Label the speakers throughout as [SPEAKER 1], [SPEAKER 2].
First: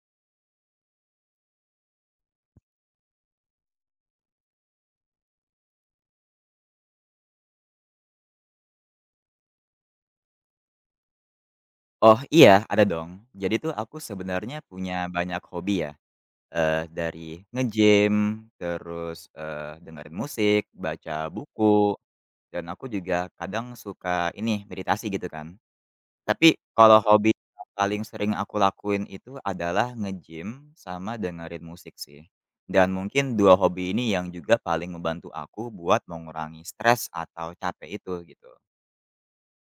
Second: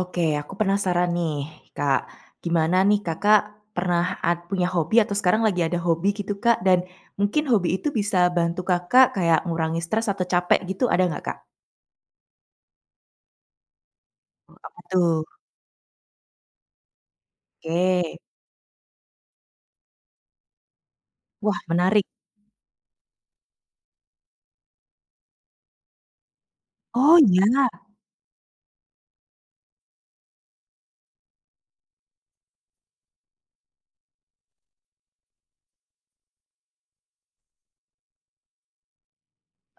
[SPEAKER 1] Oke, aku penasaran nih, Kak. Gimana nih Kakak pernah punya hobi atau sekarang lagi ada hobi gitu, Kak? Dan mungkin hobi itu bisa bantu Kakak kayak ngurangi stres atau capek gitu, ada nggak, Kak?
[SPEAKER 2] Oh, iya, ada dong. Jadi tuh aku sebenarnya
[SPEAKER 1] Apa
[SPEAKER 2] punya
[SPEAKER 1] tuh?
[SPEAKER 2] banyak hobi ya, dari nge-gym,
[SPEAKER 1] Oke.
[SPEAKER 2] terus, dengerin musik, baca
[SPEAKER 1] Wah,
[SPEAKER 2] buku,
[SPEAKER 1] menarik.
[SPEAKER 2] dan aku juga kadang suka ini, meditasi gitu kan. Tapi kalau
[SPEAKER 1] Oh,
[SPEAKER 2] hobi
[SPEAKER 1] ya.
[SPEAKER 2] yang paling sering aku lakuin itu adalah nge-gym sama dengerin musik sih. Dan mungkin 2 hobi ini yang juga paling membantu aku buat mengurangi stres atau capek itu, gitu.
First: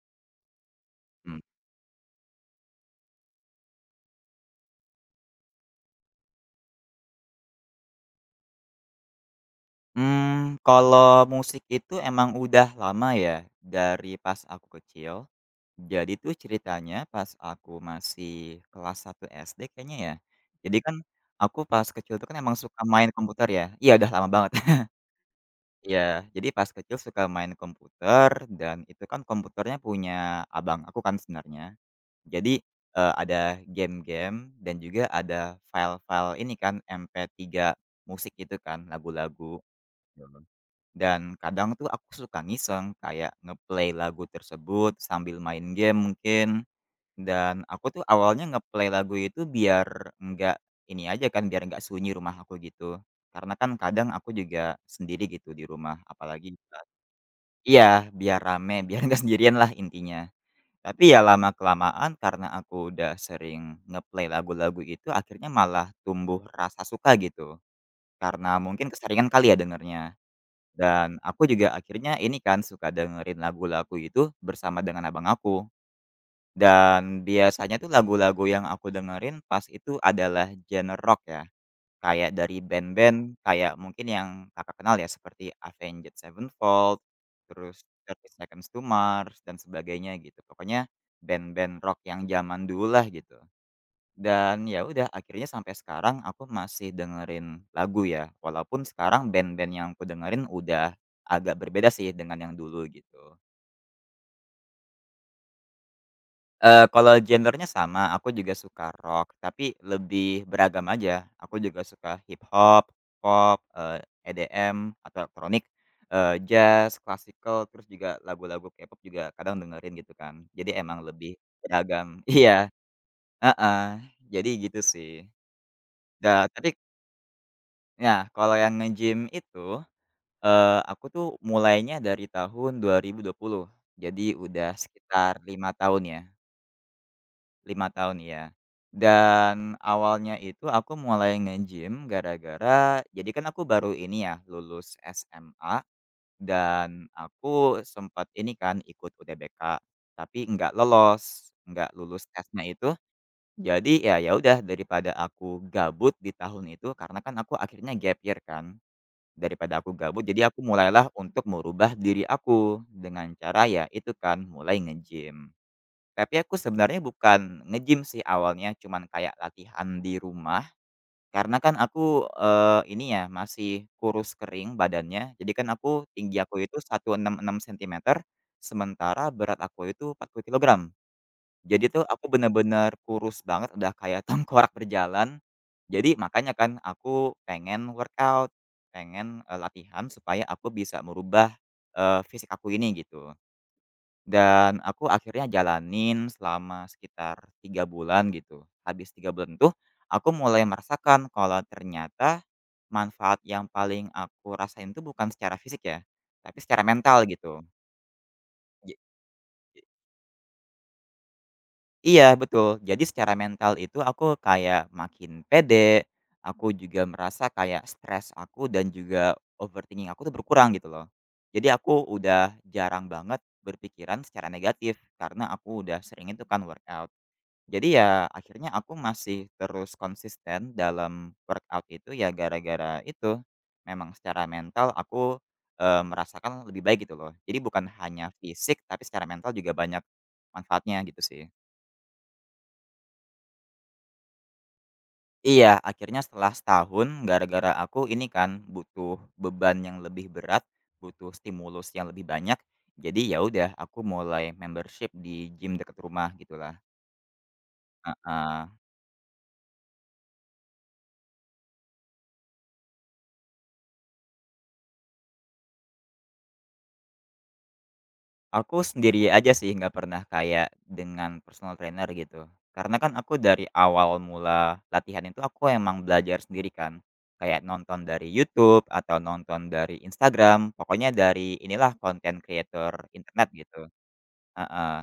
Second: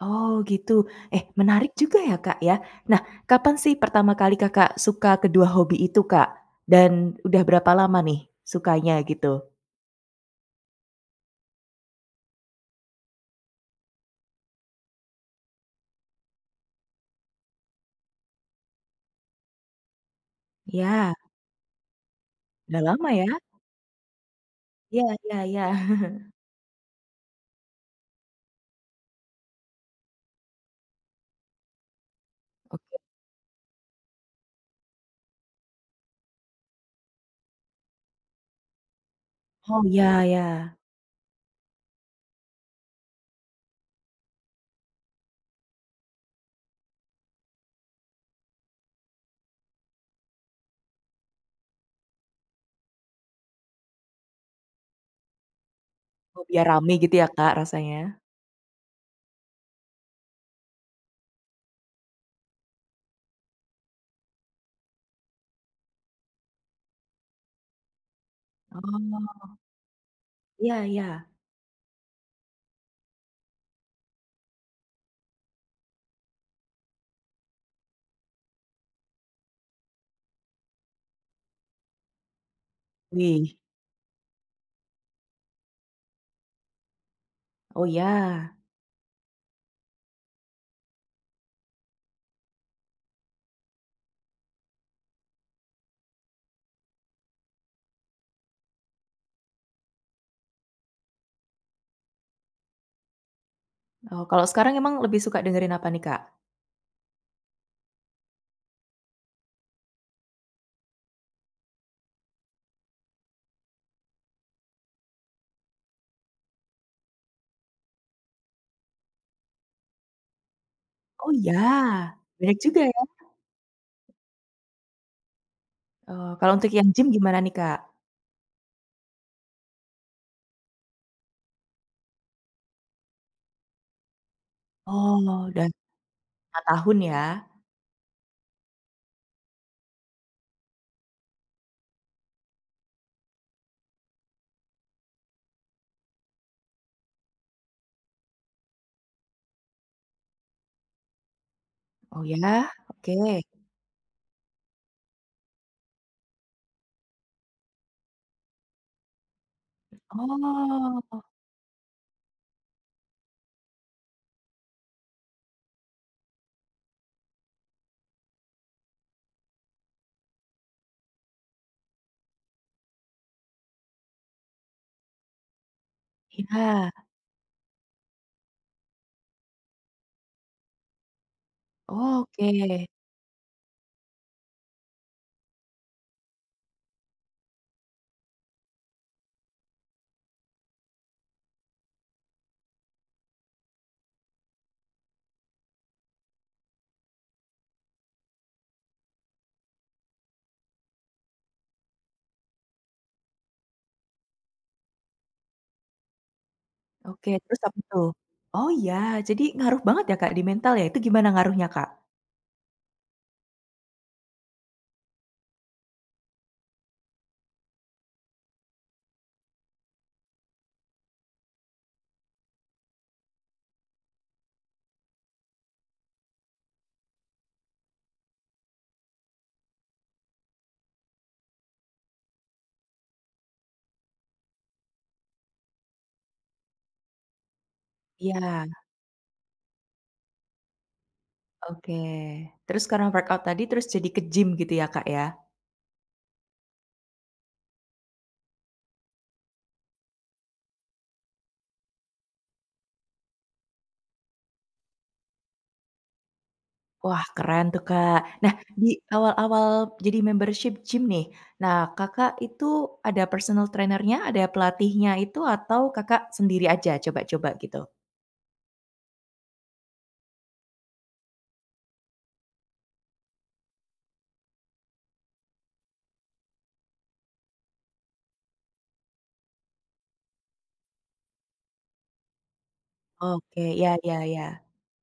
[SPEAKER 1] Oh, gitu. Eh, menarik juga ya, Kak, ya. Nah, kapan sih pertama kali Kakak suka kedua hobi itu, Kak? Dan udah berapa lama nih sukanya gitu?
[SPEAKER 2] Kalau musik itu emang udah lama ya, dari pas aku kecil. Jadi tuh ceritanya pas aku masih kelas satu SD kayaknya ya. Jadi kan
[SPEAKER 1] Ya,
[SPEAKER 2] aku pas kecil tuh kan emang
[SPEAKER 1] udah
[SPEAKER 2] suka
[SPEAKER 1] lama
[SPEAKER 2] main
[SPEAKER 1] ya?
[SPEAKER 2] komputer ya. Iya udah lama banget.
[SPEAKER 1] Ya ya ya.
[SPEAKER 2] Iya, jadi pas kecil suka main komputer dan itu kan komputernya punya abang aku kan sebenarnya. Jadi,
[SPEAKER 1] Oke.
[SPEAKER 2] ada game-game dan juga ada file-file ini kan MP3 musik gitu kan, lagu-lagu.
[SPEAKER 1] Oh, ya ya.
[SPEAKER 2] Dan kadang tuh aku suka ngiseng kayak ngeplay lagu tersebut sambil main game mungkin, dan aku tuh awalnya ngeplay lagu itu biar nggak ini aja kan, biar nggak sunyi rumah aku gitu. Karena kan kadang aku juga sendiri gitu di rumah,
[SPEAKER 1] Oh,
[SPEAKER 2] apalagi
[SPEAKER 1] biar rame gitu ya, Kak, rasanya?
[SPEAKER 2] iya, biar rame, biar nggak sendirian lah intinya. Tapi ya lama-kelamaan karena aku udah sering ngeplay lagu-lagu itu akhirnya malah tumbuh rasa suka gitu, karena mungkin keseringan
[SPEAKER 1] Oh,
[SPEAKER 2] kali ya dengernya.
[SPEAKER 1] iya iya.
[SPEAKER 2] Dan aku juga akhirnya ini kan suka dengerin lagu-lagu itu bersama dengan abang aku. Dan biasanya tuh lagu-lagu yang aku dengerin pas itu adalah genre rock ya. Kayak dari band-band
[SPEAKER 1] Wih,
[SPEAKER 2] kayak mungkin yang Kakak kenal ya seperti Avenged Sevenfold, terus
[SPEAKER 1] oh iya.
[SPEAKER 2] Thirty Seconds to Mars dan sebagainya gitu. Pokoknya band-band rock yang zaman dulu lah gitu. Dan ya udah akhirnya sampai sekarang aku masih dengerin lagu ya, walaupun sekarang band-band yang aku dengerin udah agak berbeda sih dengan yang dulu gitu.
[SPEAKER 1] Oh, kalau sekarang emang lebih suka dengerin apa nih, Kak?
[SPEAKER 2] Kalau genrenya sama, aku juga suka rock, tapi lebih beragam aja. Aku juga suka hip hop, pop, EDM atau elektronik, jazz, classical, terus juga lagu-lagu K-pop juga kadang dengerin gitu kan. Jadi emang
[SPEAKER 1] Oh
[SPEAKER 2] lebih
[SPEAKER 1] iya,
[SPEAKER 2] beragam
[SPEAKER 1] banyak
[SPEAKER 2] iya,
[SPEAKER 1] juga ya?
[SPEAKER 2] heeh, jadi gitu sih.
[SPEAKER 1] Oh,
[SPEAKER 2] Da
[SPEAKER 1] kalau untuk
[SPEAKER 2] tapi
[SPEAKER 1] yang gym gimana nih, Kak?
[SPEAKER 2] Ya, kalau yang nge-gym itu, aku tuh mulainya dari tahun dua dua ribu dua puluh, jadi udah sekitar
[SPEAKER 1] Oh, udah
[SPEAKER 2] 5 tahun ya,
[SPEAKER 1] 5 tahun ya?
[SPEAKER 2] 5 tahun, iya. Dan awalnya itu aku mulai nge-gym gara-gara jadi kan aku baru ini ya, lulus SMA dan aku sempat ini kan ikut UTBK, tapi nggak lolos, nggak
[SPEAKER 1] Oh
[SPEAKER 2] lulus tesnya
[SPEAKER 1] ya?
[SPEAKER 2] itu.
[SPEAKER 1] Oke.
[SPEAKER 2] Jadi ya ya udah daripada aku gabut di tahun itu karena kan aku akhirnya gap year kan. Daripada aku gabut, jadi aku mulailah
[SPEAKER 1] Oh,
[SPEAKER 2] untuk merubah diri aku, dengan cara ya itu kan, mulai nge-gym. Tapi aku sebenarnya bukan nge-gym sih awalnya, cuman kayak latihan di rumah, karena kan aku, ini ya, masih kurus kering badannya, jadi kan aku tinggi aku itu
[SPEAKER 1] iya.
[SPEAKER 2] 166 sentimeter, sementara berat aku itu 40 kilogram. Jadi tuh aku
[SPEAKER 1] Oke
[SPEAKER 2] bener-bener kurus banget, udah kayak tengkorak berjalan. Jadi makanya kan aku pengen workout, pengen, latihan supaya aku bisa merubah, fisik aku ini gitu. Dan aku akhirnya jalanin selama sekitar 3 bulan gitu. Habis 3 bulan tuh aku mulai merasakan kalau ternyata manfaat yang paling aku rasain tuh bukan secara fisik ya, tapi secara mental
[SPEAKER 1] oke,
[SPEAKER 2] gitu.
[SPEAKER 1] terus apa tuh? Oh iya,
[SPEAKER 2] Ja
[SPEAKER 1] jadi ngaruh banget ya, Kak, di mental ya? Itu gimana ngaruhnya, Kak?
[SPEAKER 2] Iya betul, jadi secara mental itu aku kayak makin pede, aku juga merasa kayak stres aku dan juga overthinking aku tuh berkurang gitu loh. Jadi aku udah jarang banget berpikiran secara negatif karena aku udah sering itu kan workout. Jadi ya akhirnya aku masih terus konsisten dalam workout itu ya gara-gara itu memang secara mental aku merasakan lebih baik gitu loh. Jadi bukan hanya
[SPEAKER 1] Iya,
[SPEAKER 2] fisik tapi secara mental juga banyak manfaatnya gitu sih.
[SPEAKER 1] oke. Terus karena workout tadi terus jadi ke gym gitu ya, Kak, ya?
[SPEAKER 2] Iya, akhirnya setelah setahun gara-gara aku ini kan butuh beban yang lebih berat, butuh stimulus yang lebih banyak, jadi ya udah aku mulai membership di gym dekat rumah gitulah,
[SPEAKER 1] Wah, keren tuh, Kak. Nah,
[SPEAKER 2] heeh.
[SPEAKER 1] di awal-awal jadi membership gym nih, nah, Kakak itu ada personal trainer-nya, ada pelatihnya itu atau Kakak sendiri aja coba-coba gitu?
[SPEAKER 2] Aku sendiri aja sih nggak pernah kayak dengan personal trainer gitu, karena kan aku dari awal mula latihan itu aku emang belajar sendiri kan, kayak nonton dari YouTube atau nonton dari Instagram, pokoknya dari inilah konten creator internet
[SPEAKER 1] Oke,
[SPEAKER 2] gitu,
[SPEAKER 1] ya ya ya.
[SPEAKER 2] heeh.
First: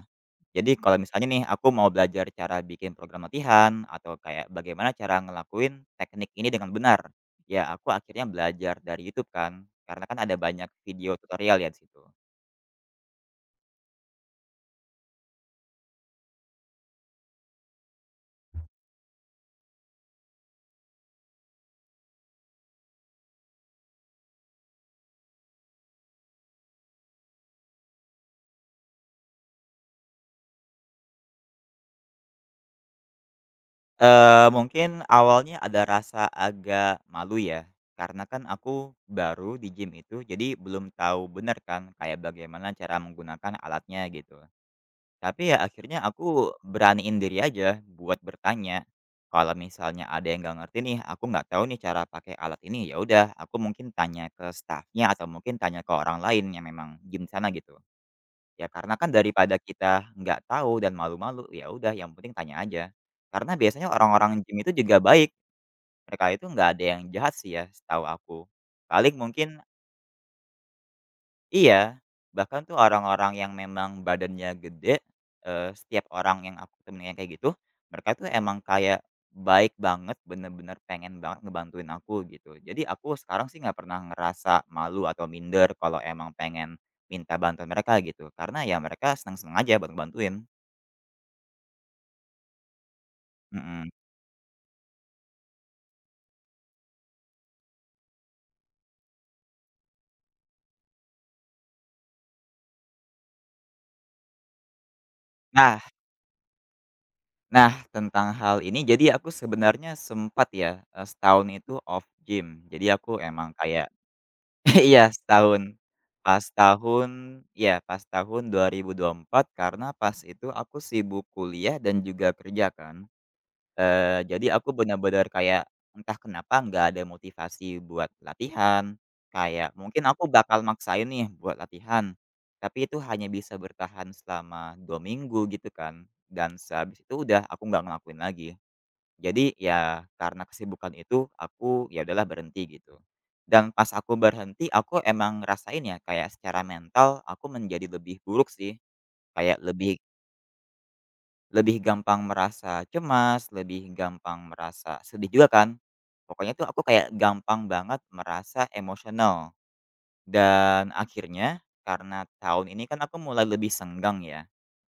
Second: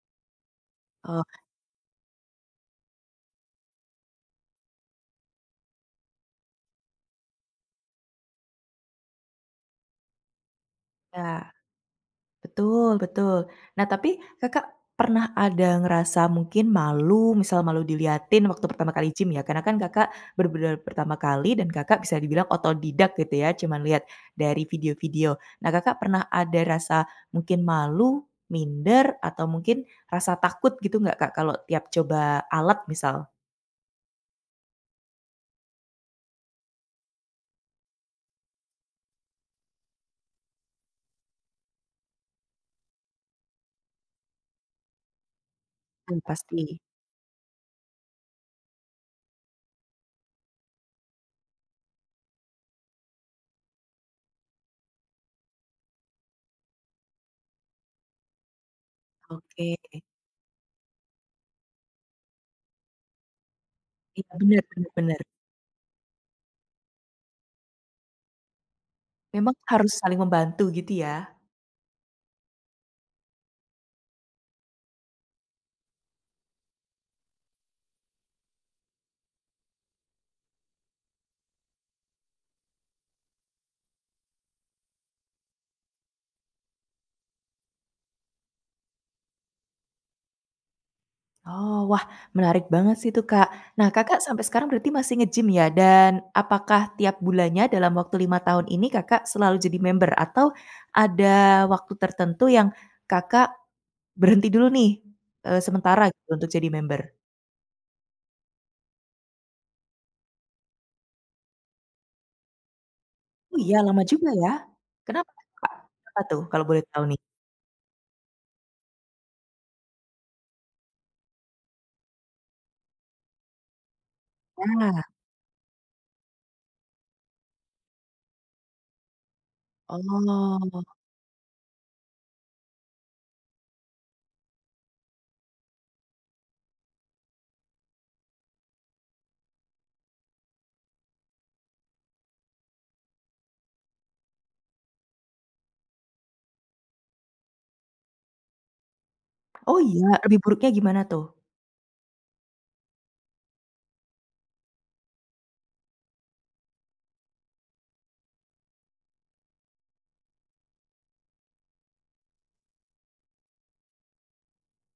[SPEAKER 2] Jadi kalau
[SPEAKER 1] Oh,
[SPEAKER 2] misalnya nih aku mau belajar cara bikin program latihan atau kayak bagaimana cara ngelakuin teknik ini dengan benar, ya aku akhirnya belajar dari YouTube kan, karena kan ada banyak video
[SPEAKER 1] ya.
[SPEAKER 2] tutorial ya di situ.
[SPEAKER 1] Betul betul. Nah, tapi Kakak pernah ada ngerasa mungkin malu, misal malu diliatin waktu pertama kali gym ya? Karena kan Kakak bener pertama kali dan Kakak bisa dibilang otodidak gitu ya, cuman lihat dari video-video. Nah, Kakak pernah ada rasa mungkin malu, minder, atau mungkin rasa takut gitu nggak Kak, kalau tiap coba alat misal?
[SPEAKER 2] Mungkin awalnya ada rasa agak malu ya, karena kan aku baru di gym itu, jadi belum tahu benar kan kayak bagaimana cara menggunakan alatnya gitu. Tapi ya akhirnya
[SPEAKER 1] Mmm,
[SPEAKER 2] aku
[SPEAKER 1] pasti.
[SPEAKER 2] beraniin diri aja buat bertanya. Kalau misalnya ada yang nggak ngerti nih, aku nggak tahu nih cara pakai alat ini, ya udah aku mungkin tanya ke staffnya atau mungkin tanya ke orang lain yang memang gym sana gitu. Ya karena kan daripada
[SPEAKER 1] Oke.
[SPEAKER 2] kita nggak tahu dan malu-malu, ya udah yang penting tanya aja. Karena biasanya
[SPEAKER 1] Iya,
[SPEAKER 2] orang-orang gym
[SPEAKER 1] benar
[SPEAKER 2] itu
[SPEAKER 1] benar
[SPEAKER 2] juga
[SPEAKER 1] benar.
[SPEAKER 2] baik, mereka itu nggak ada yang jahat sih ya setahu aku. Paling
[SPEAKER 1] Memang
[SPEAKER 2] mungkin.
[SPEAKER 1] harus saling membantu gitu ya?
[SPEAKER 2] Iya, bahkan tuh orang-orang yang memang badannya gede, setiap orang yang aku temuin yang kayak gitu, mereka tuh emang kayak baik banget, bener-bener pengen banget ngebantuin aku gitu. Jadi aku sekarang sih nggak pernah ngerasa malu atau minder kalau emang pengen minta bantuan mereka gitu, karena ya mereka seneng-seneng aja buat ngebantuin,
[SPEAKER 1] Oh, wah menarik banget sih itu, Kak. Nah,
[SPEAKER 2] mhm.
[SPEAKER 1] Kakak sampai sekarang berarti masih nge-gym ya? Dan apakah tiap bulannya dalam waktu 5 tahun ini Kakak selalu jadi member atau ada waktu tertentu yang Kakak berhenti dulu nih,
[SPEAKER 2] Nah
[SPEAKER 1] sementara gitu untuk jadi member?
[SPEAKER 2] nah tentang hal ini jadi aku sebenarnya sempat ya, setahun itu off gym. Jadi aku emang
[SPEAKER 1] Oh iya
[SPEAKER 2] kayak
[SPEAKER 1] lama juga ya?
[SPEAKER 2] iya,
[SPEAKER 1] Kenapa tuh, Kak?
[SPEAKER 2] setahun.
[SPEAKER 1] Kenapa tuh
[SPEAKER 2] Pas
[SPEAKER 1] kalau boleh tahu nih?
[SPEAKER 2] tahun ya, pas tahun dua dua ribu dua puluh empat karena pas itu aku sibuk kuliah dan juga kerja kan, jadi aku
[SPEAKER 1] Nah,
[SPEAKER 2] benar-benar kayak entah kenapa nggak ada motivasi buat latihan, kayak mungkin aku bakal
[SPEAKER 1] oh.
[SPEAKER 2] maksain nih buat latihan, tapi itu hanya bisa bertahan selama 2 minggu gitu kan, dan sehabis itu udah aku nggak ngelakuin lagi. Jadi ya karena kesibukan itu aku ya udahlah berhenti gitu. Dan pas aku berhenti aku emang ngerasain ya kayak secara mental aku menjadi lebih buruk sih, kayak
[SPEAKER 1] Oh
[SPEAKER 2] lebih
[SPEAKER 1] iya, lebih buruknya gimana tuh?
[SPEAKER 2] lebih gampang merasa cemas, lebih gampang merasa sedih juga kan. Pokoknya tuh aku kayak gampang banget merasa emosional. Dan akhirnya karena tahun ini kan aku mulai lebih senggang ya.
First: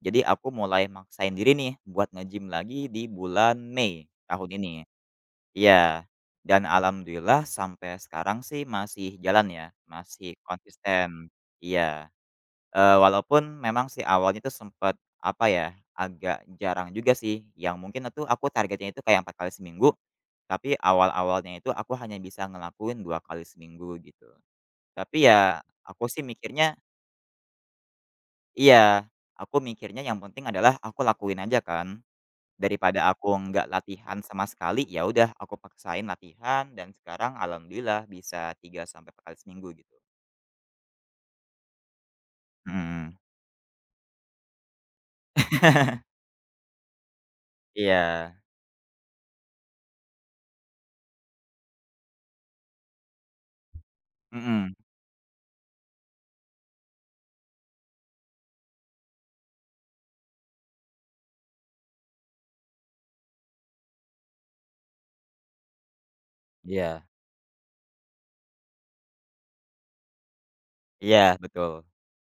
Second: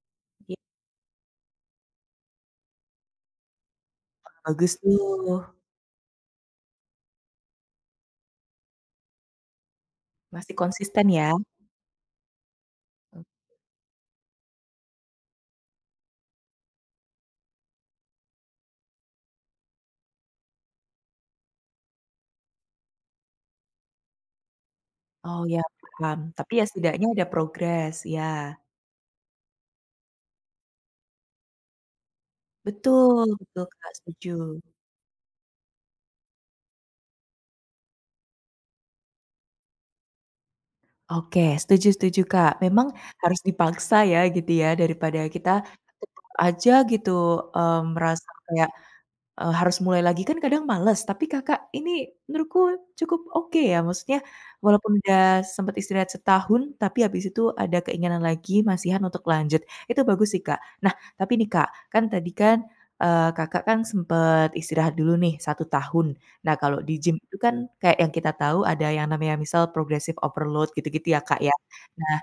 [SPEAKER 2] Jadi aku
[SPEAKER 1] Iya,
[SPEAKER 2] mulai maksain diri nih buat nge-gym lagi di bulan Mei tahun
[SPEAKER 1] bagus
[SPEAKER 2] ini.
[SPEAKER 1] tuh,
[SPEAKER 2] Iya, dan alhamdulillah sampai sekarang sih masih jalan ya, masih
[SPEAKER 1] masih konsisten ya?
[SPEAKER 2] konsisten. Iya, walaupun memang sih awalnya itu sempet, apa ya, agak jarang juga sih, yang mungkin itu aku targetnya itu kayak 4 kali seminggu, tapi awal-awalnya itu aku hanya bisa ngelakuin 2 kali seminggu gitu. Tapi
[SPEAKER 1] Oh
[SPEAKER 2] ya,
[SPEAKER 1] ya
[SPEAKER 2] aku
[SPEAKER 1] paham,
[SPEAKER 2] sih
[SPEAKER 1] tapi ya
[SPEAKER 2] mikirnya
[SPEAKER 1] setidaknya ada progres, ya.
[SPEAKER 2] iya, aku mikirnya yang penting adalah aku lakuin aja kan. Daripada
[SPEAKER 1] Betul
[SPEAKER 2] aku
[SPEAKER 1] betul,
[SPEAKER 2] nggak
[SPEAKER 1] Kak,
[SPEAKER 2] latihan
[SPEAKER 1] setuju.
[SPEAKER 2] sama sekali, ya udah aku paksain latihan dan sekarang alhamdulillah bisa 3 sampai 4 kali seminggu gitu.
[SPEAKER 1] Oke, setuju setuju, Kak. Memang
[SPEAKER 2] Mhm.
[SPEAKER 1] harus dipaksa ya gitu ya daripada kita tetap aja gitu, merasa
[SPEAKER 2] Iya.
[SPEAKER 1] kayak harus mulai lagi kan kadang males, tapi Kakak ini menurutku cukup oke ya, maksudnya
[SPEAKER 2] Mhm.
[SPEAKER 1] walaupun udah sempat istirahat setahun, tapi habis itu ada keinginan lagi masihan untuk lanjut, itu bagus sih, Kak. Nah, tapi nih, Kak, kan tadi kan, Kakak kan sempat istirahat dulu nih satu tahun. Nah, kalau di
[SPEAKER 2] Iya.
[SPEAKER 1] gym itu kan kayak yang kita tahu ada yang namanya misal progressive overload gitu-gitu ya,
[SPEAKER 2] Iya,
[SPEAKER 1] Kak, ya.
[SPEAKER 2] betul.
[SPEAKER 1] Nah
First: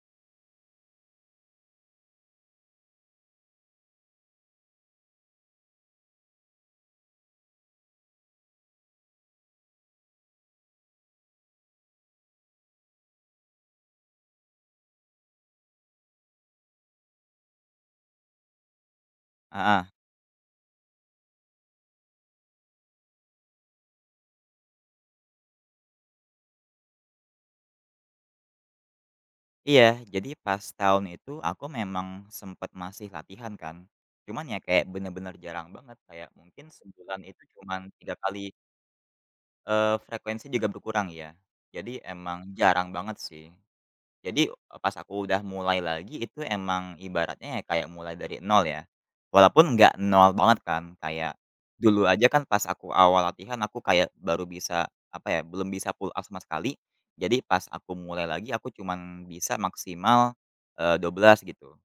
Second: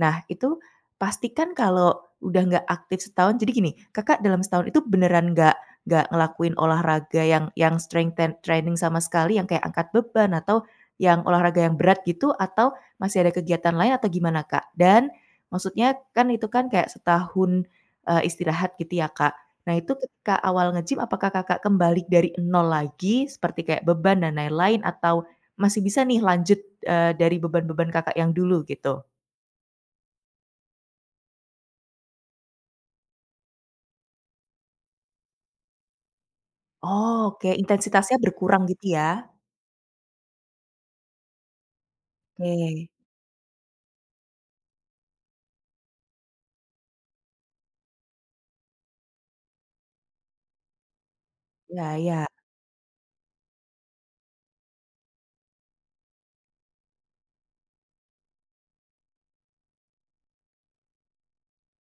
[SPEAKER 1] Nah, itu pastikan kalau udah nggak aktif setahun jadi gini, Kakak dalam setahun itu beneran nggak ngelakuin olahraga yang strength ten training sama sekali, yang kayak angkat beban atau yang olahraga yang berat gitu, atau masih ada kegiatan lain atau gimana, Kak? Dan maksudnya kan itu kan kayak setahun, istirahat gitu ya, Kak. Nah,
[SPEAKER 2] Heeh.
[SPEAKER 1] itu ketika awal nge-gym apakah Kakak kembali dari nol lagi seperti kayak beban dan lain-lain atau masih bisa nih lanjut, dari beban-beban Kakak yang dulu gitu?
[SPEAKER 2] Iya, jadi pas tahun itu aku memang sempet masih latihan kan. Cuman ya kayak bener-bener jarang banget, kayak mungkin
[SPEAKER 1] Oh,
[SPEAKER 2] sebulan itu
[SPEAKER 1] oke,
[SPEAKER 2] cuman 3
[SPEAKER 1] intensitasnya
[SPEAKER 2] kali,
[SPEAKER 1] berkurang gitu ya?
[SPEAKER 2] frekuensi juga berkurang ya. Jadi emang jarang
[SPEAKER 1] Oke,
[SPEAKER 2] banget sih. Jadi, e Pas aku udah mulai lagi itu emang ibaratnya ya kayak mulai dari nol ya. Walaupun nggak nol banget kan, kayak
[SPEAKER 1] ya,
[SPEAKER 2] dulu
[SPEAKER 1] ya.
[SPEAKER 2] aja kan pas aku awal latihan aku kayak baru bisa, apa ya, belum bisa pull up sama sekali. Jadi pas aku mulai lagi aku cuman bisa maksimal, 12 gitu.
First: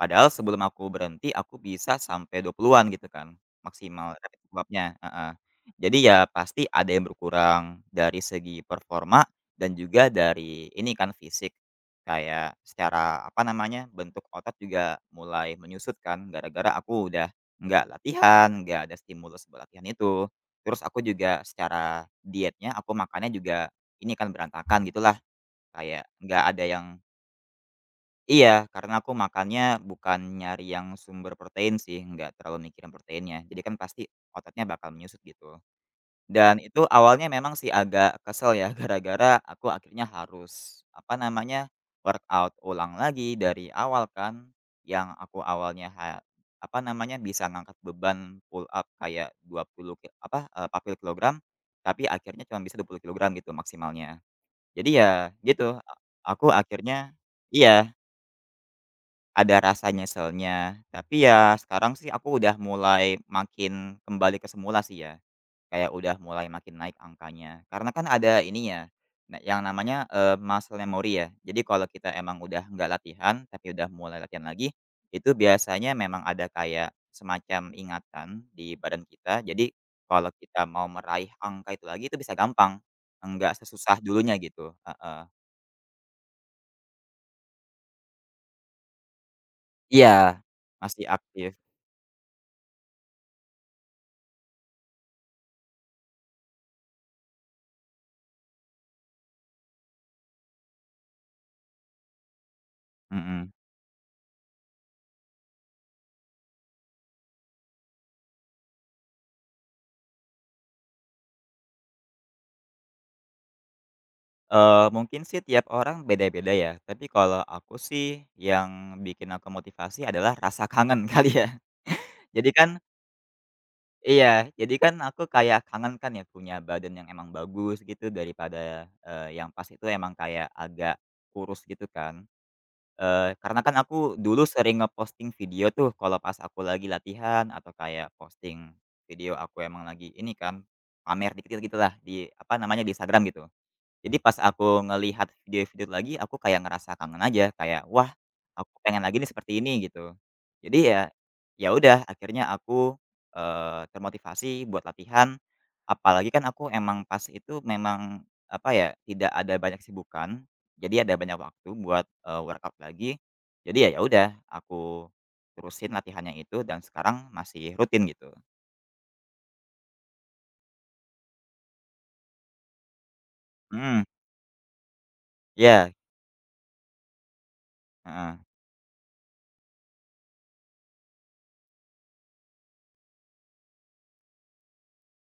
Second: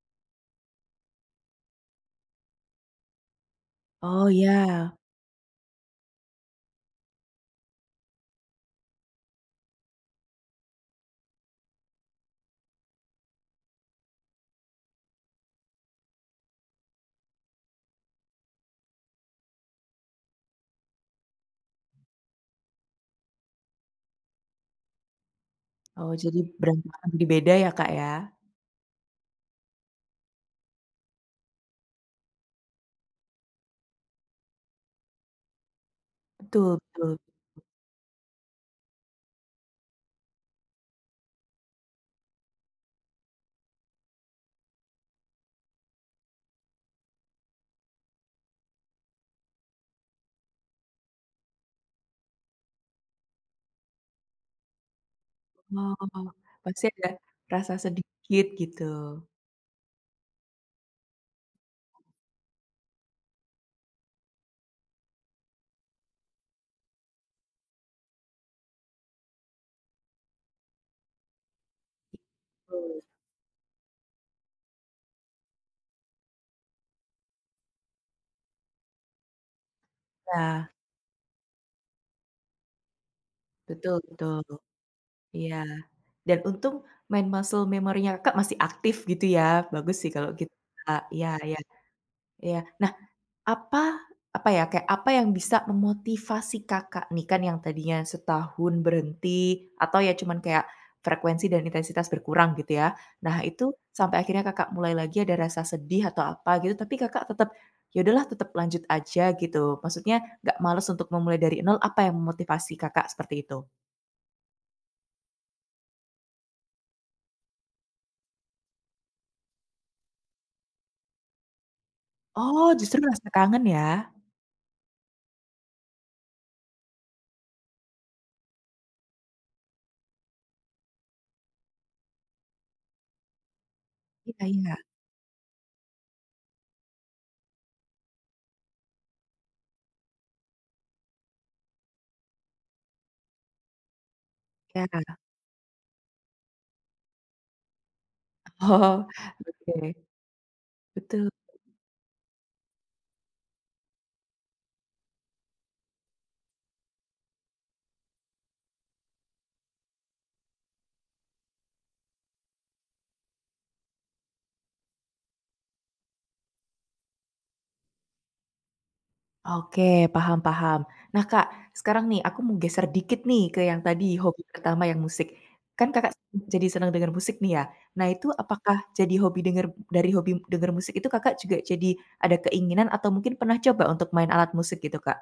[SPEAKER 2] Padahal sebelum aku berhenti, aku bisa sampai 20-an gitu kan, maksimal
[SPEAKER 1] Oh
[SPEAKER 2] rapid work-nya,
[SPEAKER 1] ya.
[SPEAKER 2] heeh. Jadi ya pasti ada yang berkurang dari segi performa dan juga dari ini kan fisik, kayak secara apa namanya, bentuk otot juga mulai menyusut kan gara-gara aku udah nggak latihan, nggak ada stimulus buat latihan itu. Terus aku juga secara dietnya, aku makannya juga ini kan berantakan gitulah, kayak
[SPEAKER 1] Oh, jadi
[SPEAKER 2] nggak ada yang
[SPEAKER 1] berantakan jadi beda ya, Kak, ya?
[SPEAKER 2] iya, karena aku makannya bukan nyari yang sumber protein sih, nggak terlalu mikirin proteinnya. Jadi kan pasti ototnya bakal menyusut gitu. Dan
[SPEAKER 1] Betul
[SPEAKER 2] itu
[SPEAKER 1] betul.
[SPEAKER 2] awalnya memang sih agak kesel ya gara-gara aku akhirnya harus apa namanya, workout ulang lagi dari awal kan. Yang aku awalnya apa namanya, bisa ngangkat beban pull up kayak 20 ki apa, eee, 40 kilogram, tapi akhirnya cuma bisa 20 kilogram gitu maksimalnya. Jadi ya gitu,
[SPEAKER 1] Oh,
[SPEAKER 2] aku
[SPEAKER 1] pasti ada
[SPEAKER 2] akhirnya
[SPEAKER 1] rasa
[SPEAKER 2] iya.
[SPEAKER 1] sedikit gitu.
[SPEAKER 2] Ada rasa nyeselnya, tapi ya sekarang sih aku udah mulai makin kembali ke semula sih ya, kayak udah mulai makin naik angkanya. Karena kan ada ini ya, yang namanya, muscle memory ya. Jadi kalau kita emang udah nggak
[SPEAKER 1] Gitu,
[SPEAKER 2] latihan, tapi udah mulai latihan lagi, itu biasanya memang ada kayak semacam ingatan di badan kita. Jadi kalau kita
[SPEAKER 1] ya.
[SPEAKER 2] mau meraih angka itu lagi, itu bisa gampang, nggak
[SPEAKER 1] Betul
[SPEAKER 2] sesusah dulunya
[SPEAKER 1] betul,
[SPEAKER 2] gitu. Heeh.
[SPEAKER 1] iya. Dan untung mind muscle memory-nya Kakak masih aktif gitu ya, bagus
[SPEAKER 2] Iya,
[SPEAKER 1] sih kalau gitu, Kak,
[SPEAKER 2] masih
[SPEAKER 1] iya
[SPEAKER 2] aktif.
[SPEAKER 1] iya iya. Apa apa ya, kayak apa yang bisa memotivasi Kakak nih kan yang tadinya setahun berhenti atau ya cuman kayak frekuensi dan intensitas berkurang gitu ya. Nah
[SPEAKER 2] Mhm.
[SPEAKER 1] itu sampai akhirnya Kakak mulai lagi ada rasa sedih atau apa gitu tapi Kakak tetap, ya udahlah tetap lanjut aja gitu. Maksudnya nggak males untuk memulai dari nol, apa yang memotivasi Kakak seperti itu?
[SPEAKER 2] Mungkin sih tiap orang beda-beda ya, tapi kalau aku sih yang bikin aku motivasi adalah rasa kangen kali ya. Jadi
[SPEAKER 1] Oh
[SPEAKER 2] kan
[SPEAKER 1] justru rasa kangen ya?
[SPEAKER 2] iya, jadi kan aku kayak kangen kan ya punya badan yang emang bagus gitu daripada, yang pas itu emang kayak agak kurus gitu kan. Karena kan aku dulu
[SPEAKER 1] Iya iya,
[SPEAKER 2] sering ngeposting video tuh kalau pas aku lagi latihan atau kayak posting video aku emang lagi ini kan, pamer dikit-dikit gitulah di apa namanya, di Instagram gitu. Jadi pas aku
[SPEAKER 1] iya.
[SPEAKER 2] ngelihat video-video itu lagi, aku kayak ngerasa kangen aja, kayak, "Wah, aku pengen
[SPEAKER 1] Oh,
[SPEAKER 2] lagi nih seperti ini,"
[SPEAKER 1] oke,
[SPEAKER 2] gitu. Jadi ya,
[SPEAKER 1] betul.
[SPEAKER 2] ya udah akhirnya aku, termotivasi buat latihan, apalagi kan aku emang pas itu memang, apa ya, tidak ada banyak sibukan. Jadi ada banyak waktu buat, workout lagi. Jadi ya ya udah, aku terusin latihannya itu dan sekarang masih rutin gitu.
[SPEAKER 1] Oke, paham paham. Nah, Kak, sekarang nih aku mau geser dikit nih ke yang
[SPEAKER 2] Hmm,
[SPEAKER 1] tadi hobi pertama yang musik. Kan
[SPEAKER 2] ya.
[SPEAKER 1] Kakak jadi senang denger musik nih ya. Nah, itu
[SPEAKER 2] Heeh.
[SPEAKER 1] apakah jadi hobi denger dari hobi denger musik itu Kakak juga jadi ada keinginan atau mungkin pernah coba untuk main alat musik gitu, Kak?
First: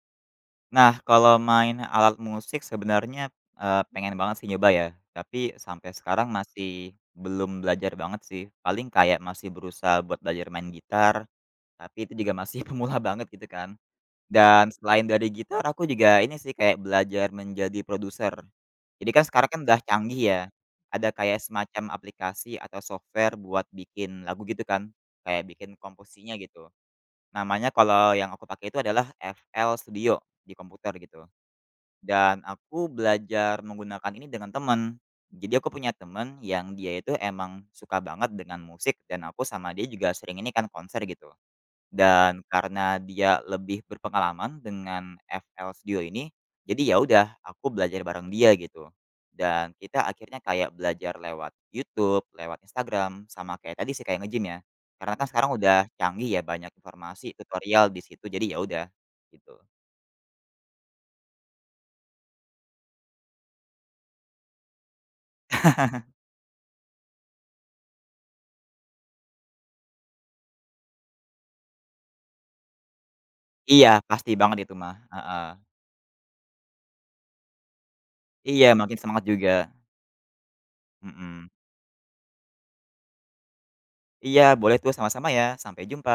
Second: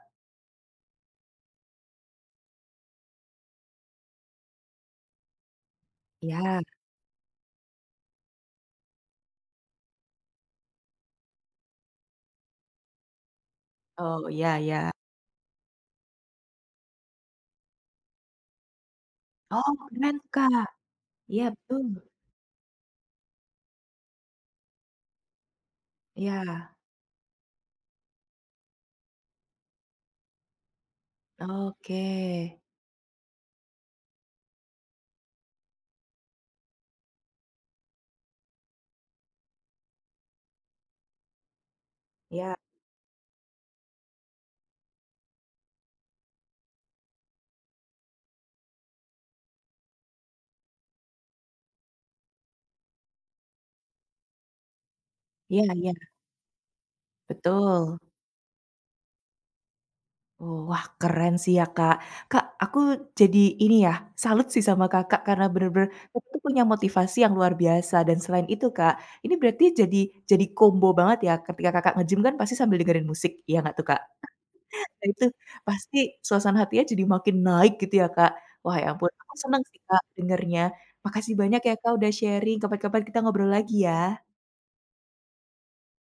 [SPEAKER 2] Nah, kalau main alat musik sebenarnya, pengen banget sih nyoba ya, tapi sampai sekarang
[SPEAKER 1] Ya.
[SPEAKER 2] masih belum belajar banget sih. Paling kayak masih berusaha buat belajar main gitar, tapi itu juga masih pemula banget gitu kan.
[SPEAKER 1] Oh, ya
[SPEAKER 2] Dan
[SPEAKER 1] ya.
[SPEAKER 2] selain dari gitar aku juga ini sih kayak belajar menjadi produser. Jadi kan sekarang kan
[SPEAKER 1] Oh,
[SPEAKER 2] udah
[SPEAKER 1] keren
[SPEAKER 2] canggih
[SPEAKER 1] tuh,
[SPEAKER 2] ya,
[SPEAKER 1] Kak.
[SPEAKER 2] ada kayak
[SPEAKER 1] Iya, betul.
[SPEAKER 2] semacam aplikasi atau software buat bikin lagu gitu kan, kayak bikin komposisinya
[SPEAKER 1] Iya.
[SPEAKER 2] gitu. Namanya kalau yang aku pakai itu adalah FL Studio di komputer gitu.
[SPEAKER 1] Oke.
[SPEAKER 2] Dan aku belajar menggunakan ini dengan teman. Jadi aku punya teman yang dia itu emang suka banget dengan musik dan aku sama dia juga sering ini kan konser gitu. Dan
[SPEAKER 1] Ya.
[SPEAKER 2] karena dia lebih berpengalaman dengan FL Studio ini, jadi ya udah aku belajar bareng dia gitu. Dan kita akhirnya kayak belajar lewat YouTube, lewat Instagram, sama kayak tadi sih kayak nge-gym ya. Karena kan sekarang
[SPEAKER 1] Iya
[SPEAKER 2] udah
[SPEAKER 1] iya,
[SPEAKER 2] canggih ya banyak informasi, tutorial
[SPEAKER 1] betul.
[SPEAKER 2] di situ jadi ya udah gitu.
[SPEAKER 1] Oh, wah keren sih ya, Kak. Kak, aku jadi ini ya, salut sih sama Kakak karena bener-bener Kakak tuh punya motivasi yang luar biasa dan selain itu, Kak, ini berarti jadi combo banget ya ketika Kakak nge-gym kan pasti sambil dengerin musik, iya nggak tuh,
[SPEAKER 2] Iya
[SPEAKER 1] Kak?
[SPEAKER 2] pasti banget itu mah,
[SPEAKER 1] Nah itu
[SPEAKER 2] heeh.
[SPEAKER 1] pasti suasana hatinya jadi makin naik gitu ya, Kak.
[SPEAKER 2] Iya,
[SPEAKER 1] Wah ya
[SPEAKER 2] makin
[SPEAKER 1] ampun,
[SPEAKER 2] semangat
[SPEAKER 1] aku
[SPEAKER 2] juga,
[SPEAKER 1] seneng sih, Kak, dengernya. Makasih
[SPEAKER 2] mhm.
[SPEAKER 1] banyak ya, Kak, udah sharing, kapan-kapan kita ngobrol lagi ya.
[SPEAKER 2] Iya, boleh tuh sama-sama ya, sampai jumpa.